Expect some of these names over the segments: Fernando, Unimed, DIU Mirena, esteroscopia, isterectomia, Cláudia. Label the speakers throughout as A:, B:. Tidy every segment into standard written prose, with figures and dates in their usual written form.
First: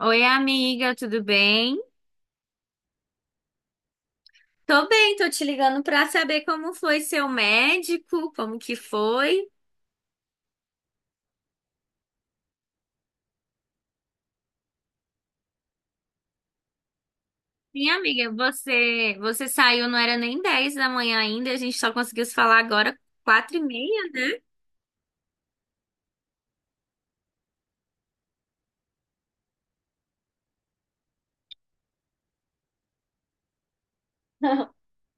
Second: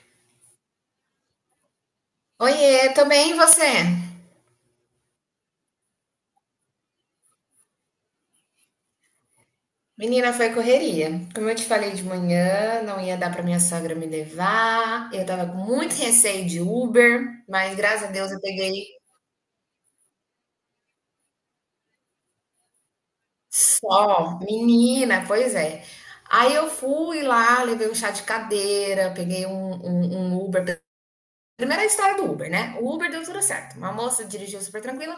A: Oi, amiga, tudo bem?
B: Oiê, tô bem, e você?
A: Tô bem, tô te ligando pra saber como foi seu médico, como que foi.
B: Menina, foi correria. Como eu te falei de manhã, não ia dar pra minha sogra me levar. Eu tava com muito receio de Uber, mas
A: Sim,
B: graças a
A: amiga,
B: Deus eu peguei
A: você saiu, não era nem 10 da manhã ainda, a gente só conseguiu se falar agora 4h30, né?
B: só. Menina, pois é. Aí eu fui lá, levei um chá de cadeira, peguei um Uber. Primeira história do Uber, né? O Uber deu tudo certo. Uma moça dirigiu super tranquila.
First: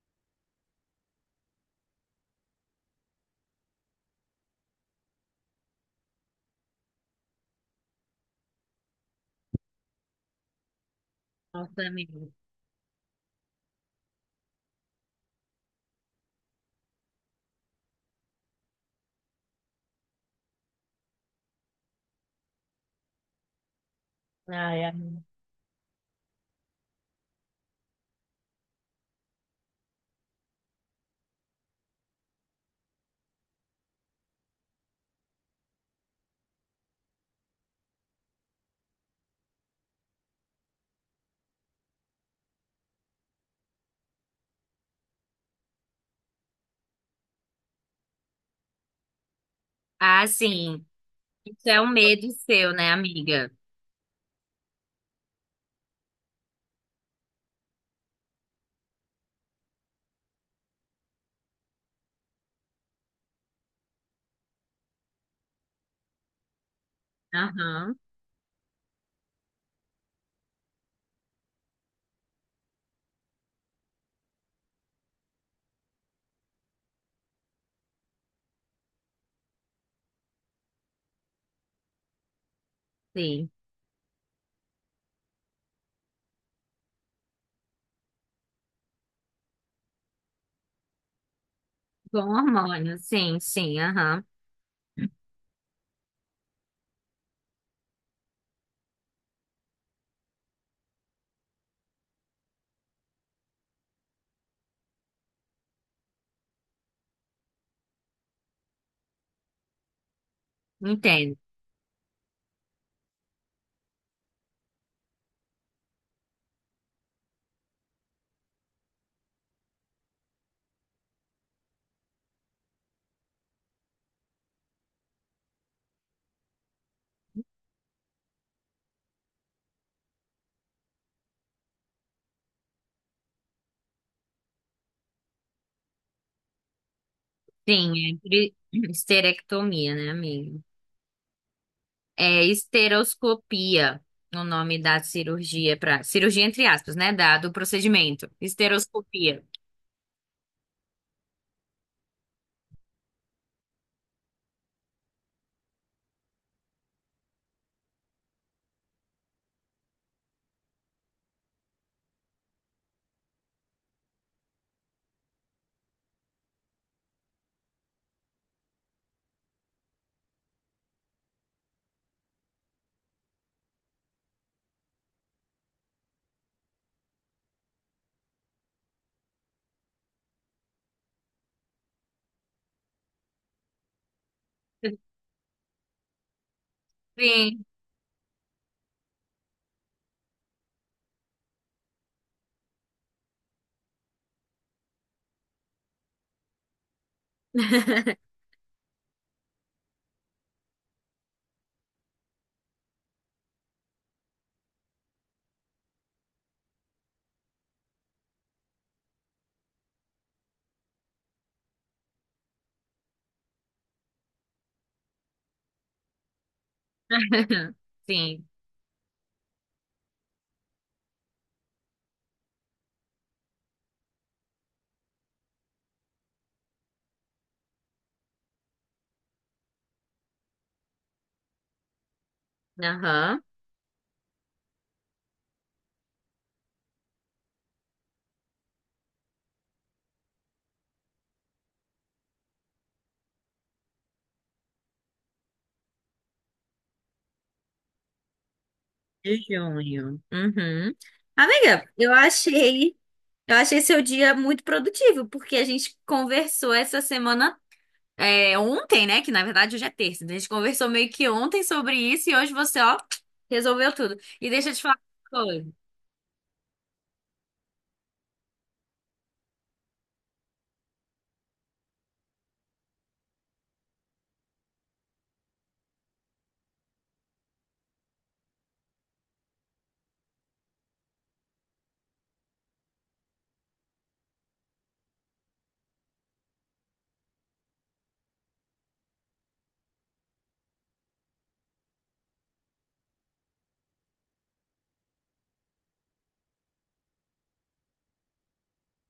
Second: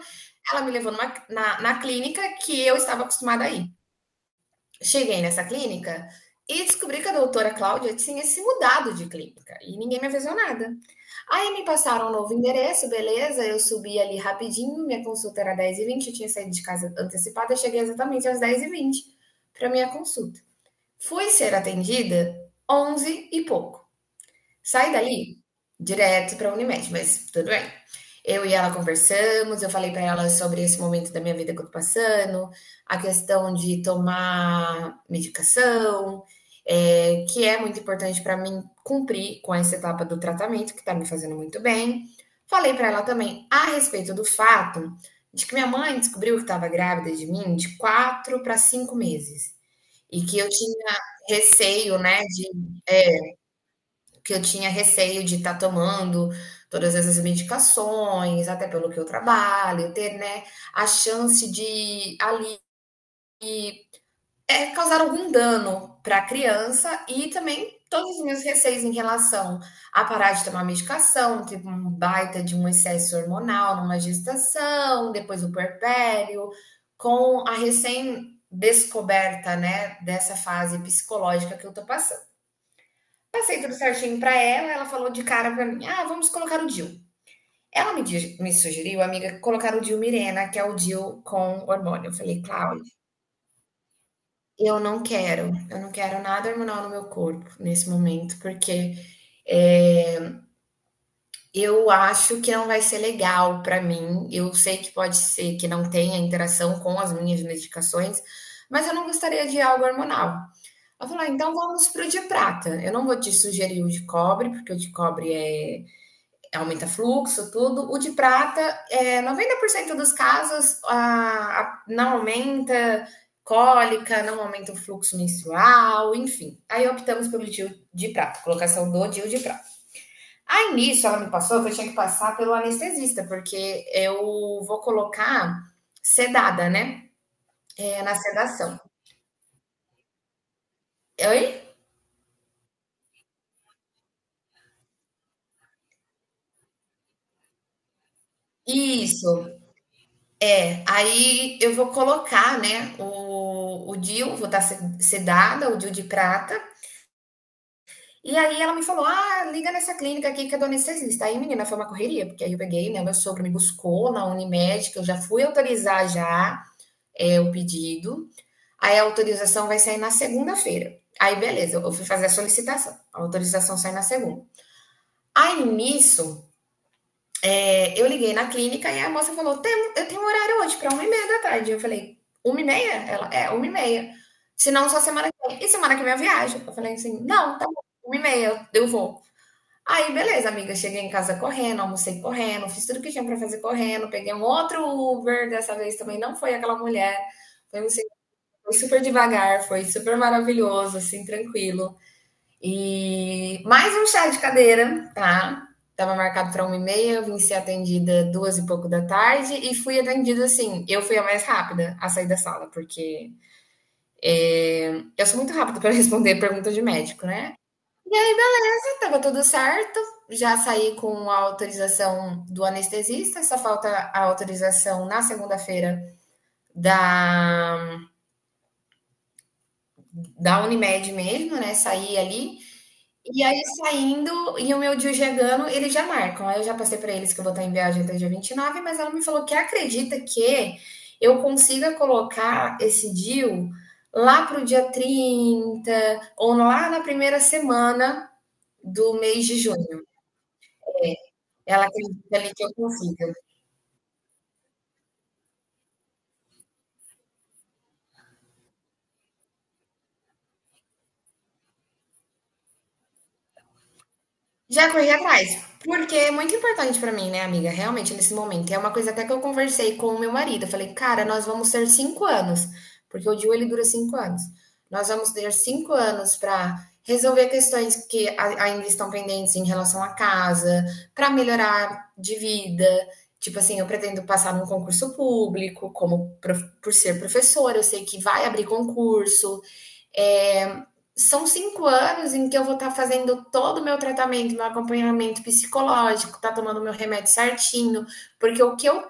B: Ela me levou na clínica que eu estava acostumada a ir. Cheguei nessa clínica e descobri que a doutora Cláudia tinha se mudado de clínica e ninguém me avisou nada. Aí me
A: Nossa,
B: passaram um
A: amiga.
B: novo endereço, beleza, eu subi ali rapidinho, minha consulta era 10:20, eu tinha saído de casa antecipada, cheguei exatamente às 10:20 para minha consulta. Fui ser atendida 11 e pouco. Saí dali direto para a Unimed, mas tudo bem. Eu e ela conversamos, eu falei para ela sobre esse momento da minha vida que eu tô passando, a questão de tomar medicação, que é muito importante para mim cumprir com essa etapa do tratamento, que tá me fazendo muito bem. Falei para ela também a respeito do fato de que minha mãe descobriu que estava grávida de mim de 4 para 5 meses e
A: Ah,
B: que eu
A: sim.
B: tinha
A: Isso é um
B: receio, né,
A: medo
B: de
A: seu, né, amiga?
B: que eu tinha receio de estar tomando todas essas medicações, até pelo que eu trabalho, ter, né, a chance de ali causar algum dano para a criança e também
A: Aham,
B: todos os meus receios em relação a parar de tomar medicação. Teve um baita de um excesso hormonal numa gestação, depois o puerpério, com a recém descoberta, né, dessa fase psicológica que eu tô passando
A: sim.
B: tudo certinho pra ela. Ela falou de cara pra mim: ah, vamos colocar o DIU. Ela me sugeriu, amiga, colocar o DIU Mirena, que é o DIU com hormônio. Eu
A: Com
B: falei, Cláudia,
A: hormônio, sim, sim, aham.
B: eu não quero nada hormonal no meu corpo nesse momento, porque é, eu acho que não vai ser legal pra mim. Eu sei que pode ser que não tenha interação com as minhas medicações, mas eu não gostaria de algo hormonal. Ela falou: ah,
A: Entendo.
B: então vamos pro de prata. Eu não vou te sugerir o de cobre, porque o de cobre aumenta fluxo, tudo. O de prata, 90% dos casos não aumenta cólica, não aumenta o fluxo menstrual, enfim. Aí optamos pelo DIU de prata, colocação do DIU de prata. Aí nisso ela me passou que eu tinha que passar pelo anestesista, porque eu vou colocar sedada, né?
A: Sim,
B: É, na
A: é
B: sedação.
A: histerectomia, né, amiga?
B: Oi?
A: É esteroscopia, o nome da cirurgia para cirurgia entre aspas, né, da, do procedimento.
B: Isso,
A: Esteroscopia.
B: é. Aí eu vou colocar, né, o DIU, vou estar sedada, o DIU de prata. E aí ela me falou: ah, liga nessa clínica aqui que é do anestesista. Aí, menina, foi uma correria, porque aí eu peguei, né? Meu sogro me buscou na Unimed, que eu já fui autorizar já o pedido. Aí a autorização vai sair na segunda-feira. Aí, beleza, eu fui fazer a solicitação. A autorização sai na segunda. Aí, nisso, eu liguei na clínica e a moça falou: eu tenho um horário hoje para 1:30 da tarde. Eu falei, 1:30? Ela, é, 1:30. Se não, só semana que vem. E semana que vem eu viajo. Eu falei assim, não,
A: Sim.
B: tá bom, 1:30, eu vou. Aí, beleza, amiga. Cheguei em casa correndo, almocei correndo, fiz tudo que tinha pra fazer correndo. Peguei um outro Uber, dessa vez também não foi aquela mulher. Foi, um sen- foi super devagar, foi super maravilhoso, assim, tranquilo. E mais um chá de cadeira, tá? Tava marcado pra 1:30, vim ser atendida duas e pouco da tarde e fui atendida assim. Eu fui a mais rápida a sair da sala, porque eu sou muito rápida para responder pergunta de médico, né?
A: Sim.
B: Tava tudo certo, já saí com a autorização do anestesista, só falta a autorização na segunda-feira da, da Unimed mesmo, né? Saí ali.
A: Aham.
B: E aí, saindo, e o meu dia chegando, eles já marcam. Aí eu já passei para eles que eu vou estar em viagem até dia 29, mas ela me falou que acredita que eu consiga colocar esse deal lá pro dia 30 ou lá na primeira semana do
A: De
B: mês de junho.
A: junho. Uhum. Amiga,
B: Ela acredita ali que eu consiga.
A: eu achei seu dia muito produtivo, porque a gente conversou essa semana, é, ontem, né? Que na verdade hoje é terça. Então a gente conversou meio que ontem sobre isso e hoje você, ó, resolveu tudo. E deixa eu te
B: Já
A: falar
B: corri
A: uma
B: atrás,
A: coisa.
B: porque é muito importante pra mim, né, amiga? Realmente, nesse momento. E é uma coisa até que eu conversei com o meu marido. Eu falei, cara, nós vamos ter 5 anos, porque o DIU ele dura 5 anos. Nós vamos ter cinco anos para resolver questões que ainda estão pendentes em relação à casa, para melhorar de vida. Tipo assim, eu pretendo passar num concurso público, por ser professora, eu sei que vai abrir concurso. É, são 5 anos em que eu vou estar tá fazendo todo o meu tratamento, meu acompanhamento psicológico, tá tomando meu remédio certinho, porque o que eu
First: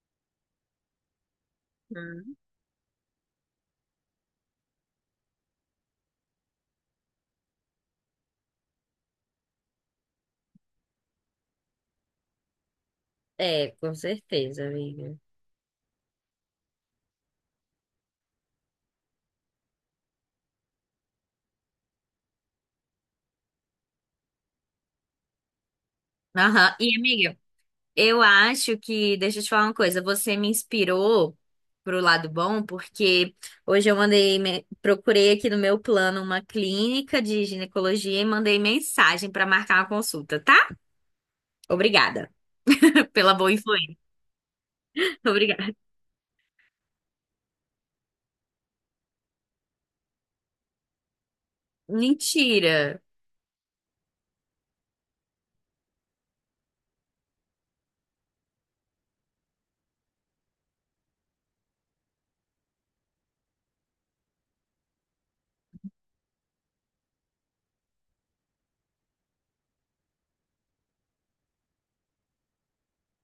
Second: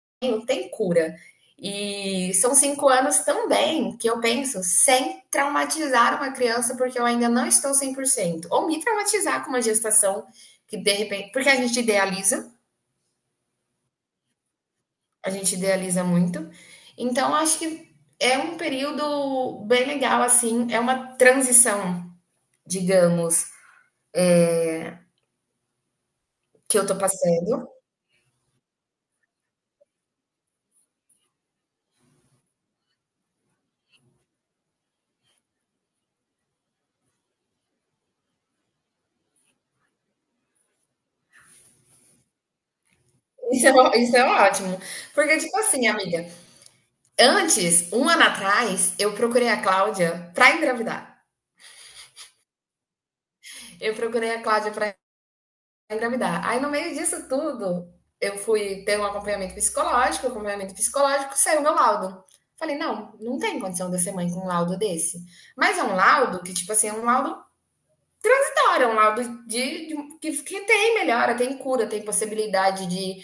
B: tenho tem cura. E
A: Hum.
B: são 5 anos também que eu penso sem traumatizar uma criança, porque eu ainda não estou 100%. Ou me traumatizar com uma gestação que de repente. Porque
A: É, com certeza, amiga.
B: a gente idealiza muito. Então, acho que é um período bem legal, assim, é uma transição, digamos,
A: Aham.
B: que eu
A: E
B: tô
A: amiga,
B: passando.
A: eu acho que, deixa eu te falar uma coisa, você me inspirou pro lado bom, porque hoje procurei aqui no meu plano uma clínica de ginecologia e mandei mensagem pra marcar uma consulta, tá? Obrigada pela boa
B: Isso é, ó-
A: influência.
B: isso é ótimo. Porque, tipo
A: Obrigada.
B: assim, amiga, antes, um ano atrás, eu procurei a Cláudia pra engravidar.
A: Mentira.
B: Eu procurei a Cláudia pra engravidar. Aí, no meio disso tudo, eu fui ter um acompanhamento psicológico, saiu meu laudo. Falei, não, não tem condição de eu ser mãe com um laudo desse. Mas é um laudo que, tipo assim, é um laudo da hora, é um laudo que tem melhora, tem cura, tem possibilidade de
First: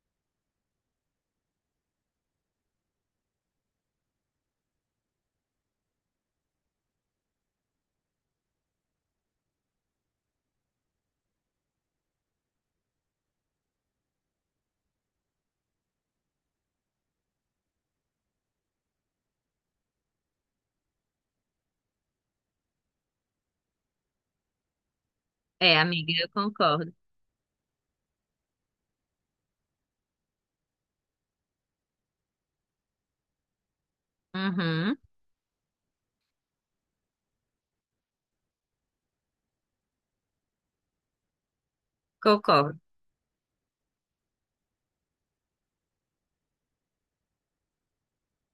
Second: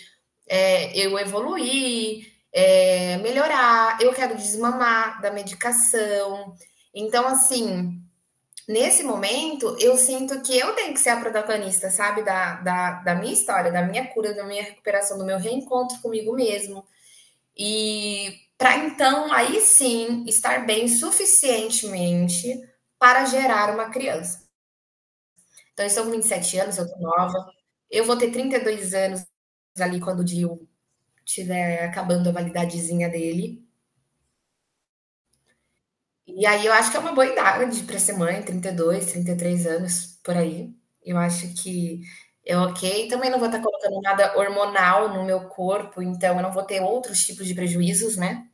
B: eu evoluir, melhorar, eu quero desmamar da medicação. Então, assim, nesse momento, eu sinto que eu tenho que ser a protagonista, sabe? Da minha história, da minha cura, da minha recuperação, do meu reencontro comigo mesmo. E para então, aí sim, estar bem suficientemente para gerar uma criança.
A: É,
B: Então, eu estou com
A: amiga,
B: vinte
A: eu
B: e sete anos, eu
A: concordo.
B: tô nova. Eu vou ter 32 anos ali quando o Dio tiver acabando a validadezinha dele.
A: Uhum,
B: E aí eu acho que é uma boa idade para ser mãe, 32, 33 anos, por aí. Eu acho que é
A: concordo.
B: ok. Também não vou estar colocando nada hormonal no meu corpo, então eu não vou ter outros tipos de prejuízos, né?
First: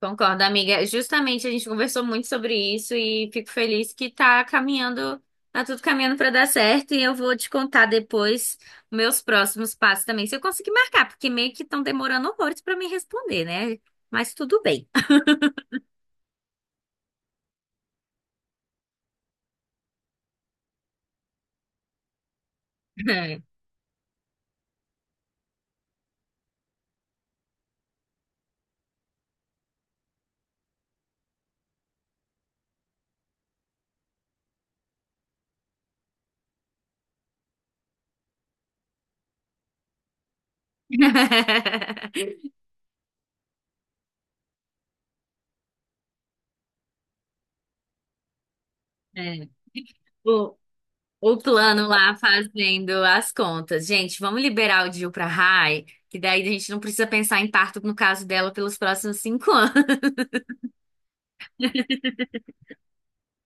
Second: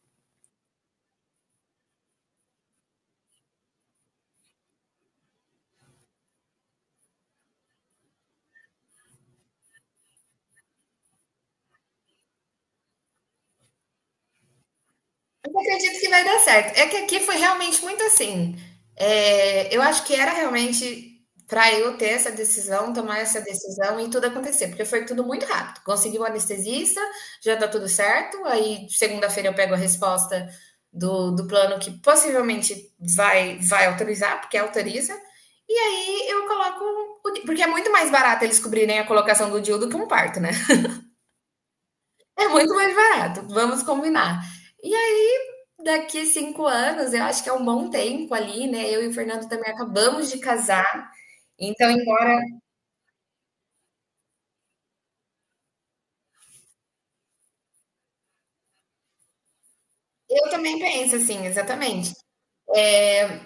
A: Concordo, amiga. Justamente a gente conversou muito sobre isso e fico feliz que tá caminhando, tá tudo caminhando para dar certo e eu vou te contar depois meus próximos passos também, se eu conseguir marcar, porque meio que estão demorando horrores para me responder, né? Mas tudo bem.
B: Eu acredito que vai dar certo. É que aqui foi realmente muito assim. É, eu acho que era realmente para eu ter essa decisão, tomar
A: É.
B: essa decisão e tudo acontecer, porque foi tudo muito rápido. Consegui o anestesista, já tá tudo certo. Aí segunda-feira eu pego a resposta do plano que possivelmente vai autorizar, porque autoriza. E aí eu coloco. Porque é muito mais barato eles cobrirem a colocação do DIU do que um parto, né? É muito mais barato, vamos combinar. E aí, daqui 5 anos, eu acho que é um bom tempo ali, né? Eu e o
A: É.
B: Fernando também acabamos de
A: O,
B: casar.
A: o plano
B: Então,
A: lá fazendo as contas. Gente, vamos liberar o Dil pra Rai, que daí a gente não precisa pensar em parto no caso dela pelos próximos cinco anos.
B: eu também penso assim, exatamente.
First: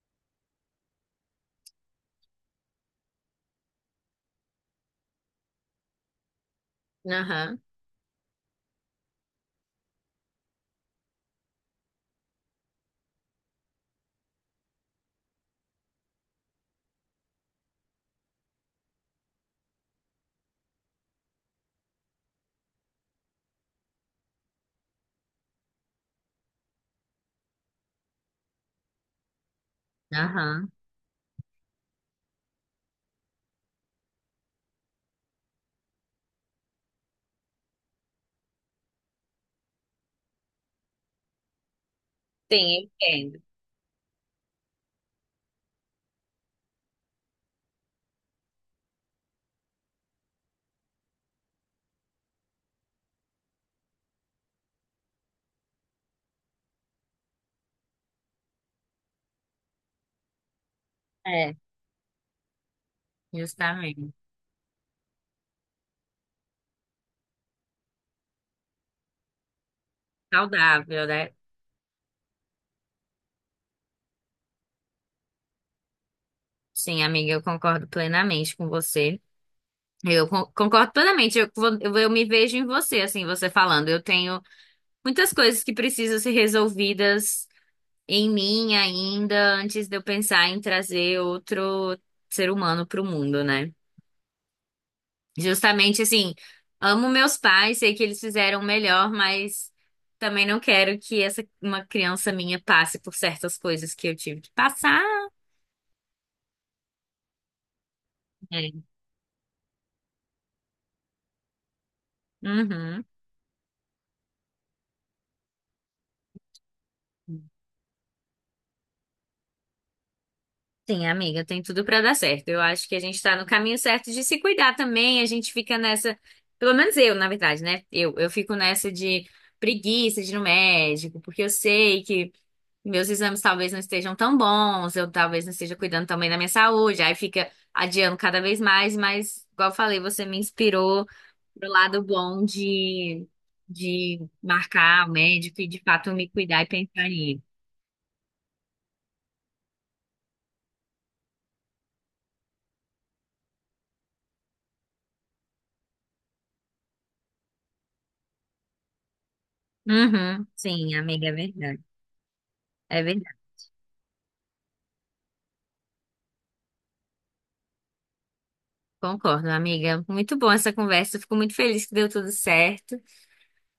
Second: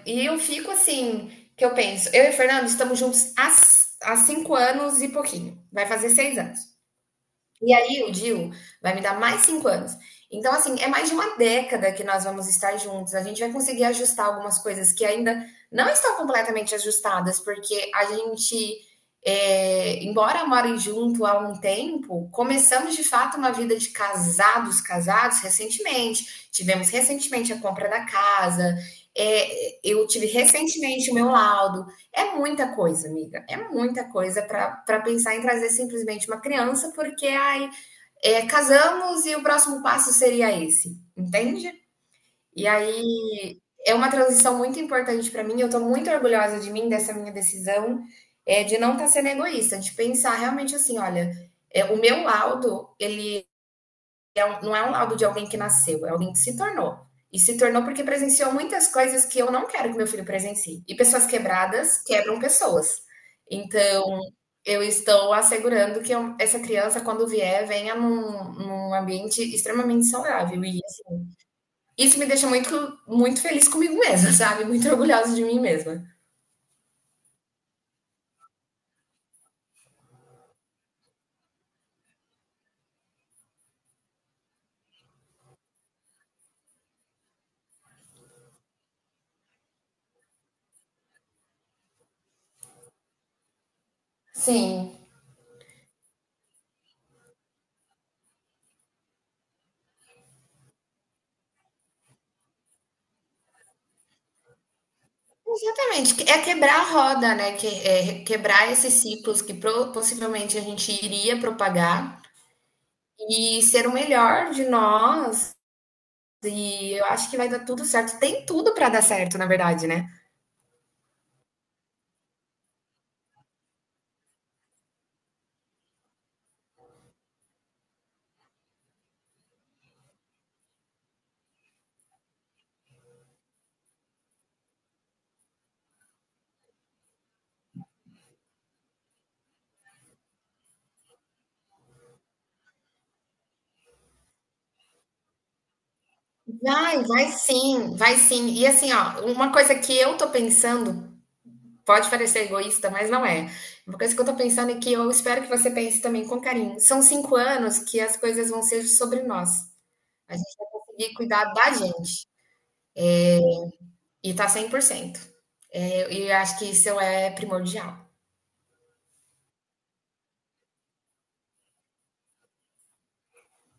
B: E eu fico assim, que eu penso, eu e o Fernando estamos juntos há, há 5 anos e pouquinho. Vai fazer 6 anos.
A: Aham,
B: E aí o Dil vai me dar mais 5 anos. Então, assim, é mais de uma década que nós vamos estar juntos. A gente vai conseguir ajustar algumas coisas que ainda não estão completamente ajustadas, porque a gente, embora morem junto há um tempo, começamos de fato uma vida de casados, casados recentemente. Tivemos recentemente a compra da casa, eu tive
A: aham.
B: recentemente o meu laudo. É muita coisa, amiga. É muita coisa para pensar em trazer simplesmente uma criança, porque ai, casamos e o próximo passo seria esse, entende? E
A: Sim, eu entendo.
B: aí é uma transição muito importante para mim. Eu estou muito orgulhosa de mim, dessa minha decisão, de não estar sendo egoísta, de pensar realmente assim: olha, o meu laudo, ele é não é um laudo de alguém que nasceu, é alguém que se tornou. E se tornou porque presenciou muitas coisas que eu não quero que meu filho presencie. E pessoas
A: É.
B: quebradas quebram pessoas.
A: Justamente.
B: Então, eu estou assegurando que essa criança, quando vier, venha num ambiente extremamente saudável. E
A: Saudável,
B: assim,
A: né?
B: isso me deixa muito, muito feliz comigo mesma, sabe? Muito orgulhosa de mim mesma.
A: Sim, amiga, eu concordo plenamente com você. Concordo plenamente. Eu me vejo em você, assim, você falando. Eu tenho muitas coisas que precisam ser resolvidas em mim ainda, antes de eu pensar em trazer outro ser humano para o mundo, né?
B: Sim,
A: Justamente assim, amo meus pais, sei que eles fizeram o melhor, mas também não quero que essa uma criança minha passe por certas coisas que eu tive que passar.
B: exatamente. É quebrar a roda, né? Que, é quebrar
A: É.
B: esses ciclos que possivelmente a gente iria propagar
A: Uhum.
B: e ser o melhor de nós. E eu acho que vai dar tudo certo. Tem tudo para dar certo, na verdade, né?
A: Sim, amiga, tem tudo pra dar certo. Eu acho que a gente tá no caminho certo de se cuidar também. A gente fica nessa, pelo menos eu, na verdade, né? Eu fico nessa de preguiça de ir no médico, porque eu sei que meus exames talvez não estejam tão bons, eu talvez não esteja cuidando também da minha saúde. Aí fica adiando cada vez mais, mas, igual eu falei, você me inspirou pro lado bom de marcar o médico e de fato me cuidar e
B: Vai,
A: pensar
B: vai
A: em
B: sim, vai sim. E assim, ó, uma coisa que eu tô pensando, pode parecer egoísta, mas não é. Uma coisa que eu tô pensando e que eu espero que você pense também com carinho. São cinco anos que as coisas vão ser sobre nós. A
A: Uhum,
B: gente vai
A: sim,
B: conseguir
A: amiga, é
B: cuidar da
A: verdade.
B: gente
A: É verdade.
B: e tá 100%. E eu acho que isso é primordial.
A: Concordo, amiga. Muito bom essa conversa. Fico muito feliz que deu tudo certo.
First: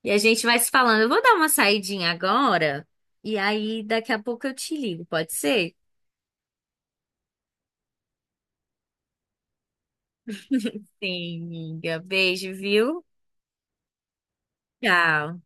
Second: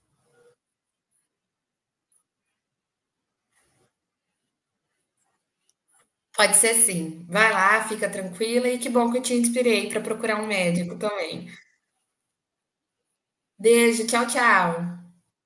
A: E a gente vai se falando. Eu vou dar uma saidinha agora e aí daqui a pouco eu te ligo, pode ser?
B: Pode ser sim. Vai lá, fica tranquila e que bom que eu te inspirei para procurar um médico
A: Sim,
B: também.
A: amiga. Beijo, viu?
B: Beijo, tchau, tchau.
A: Tchau.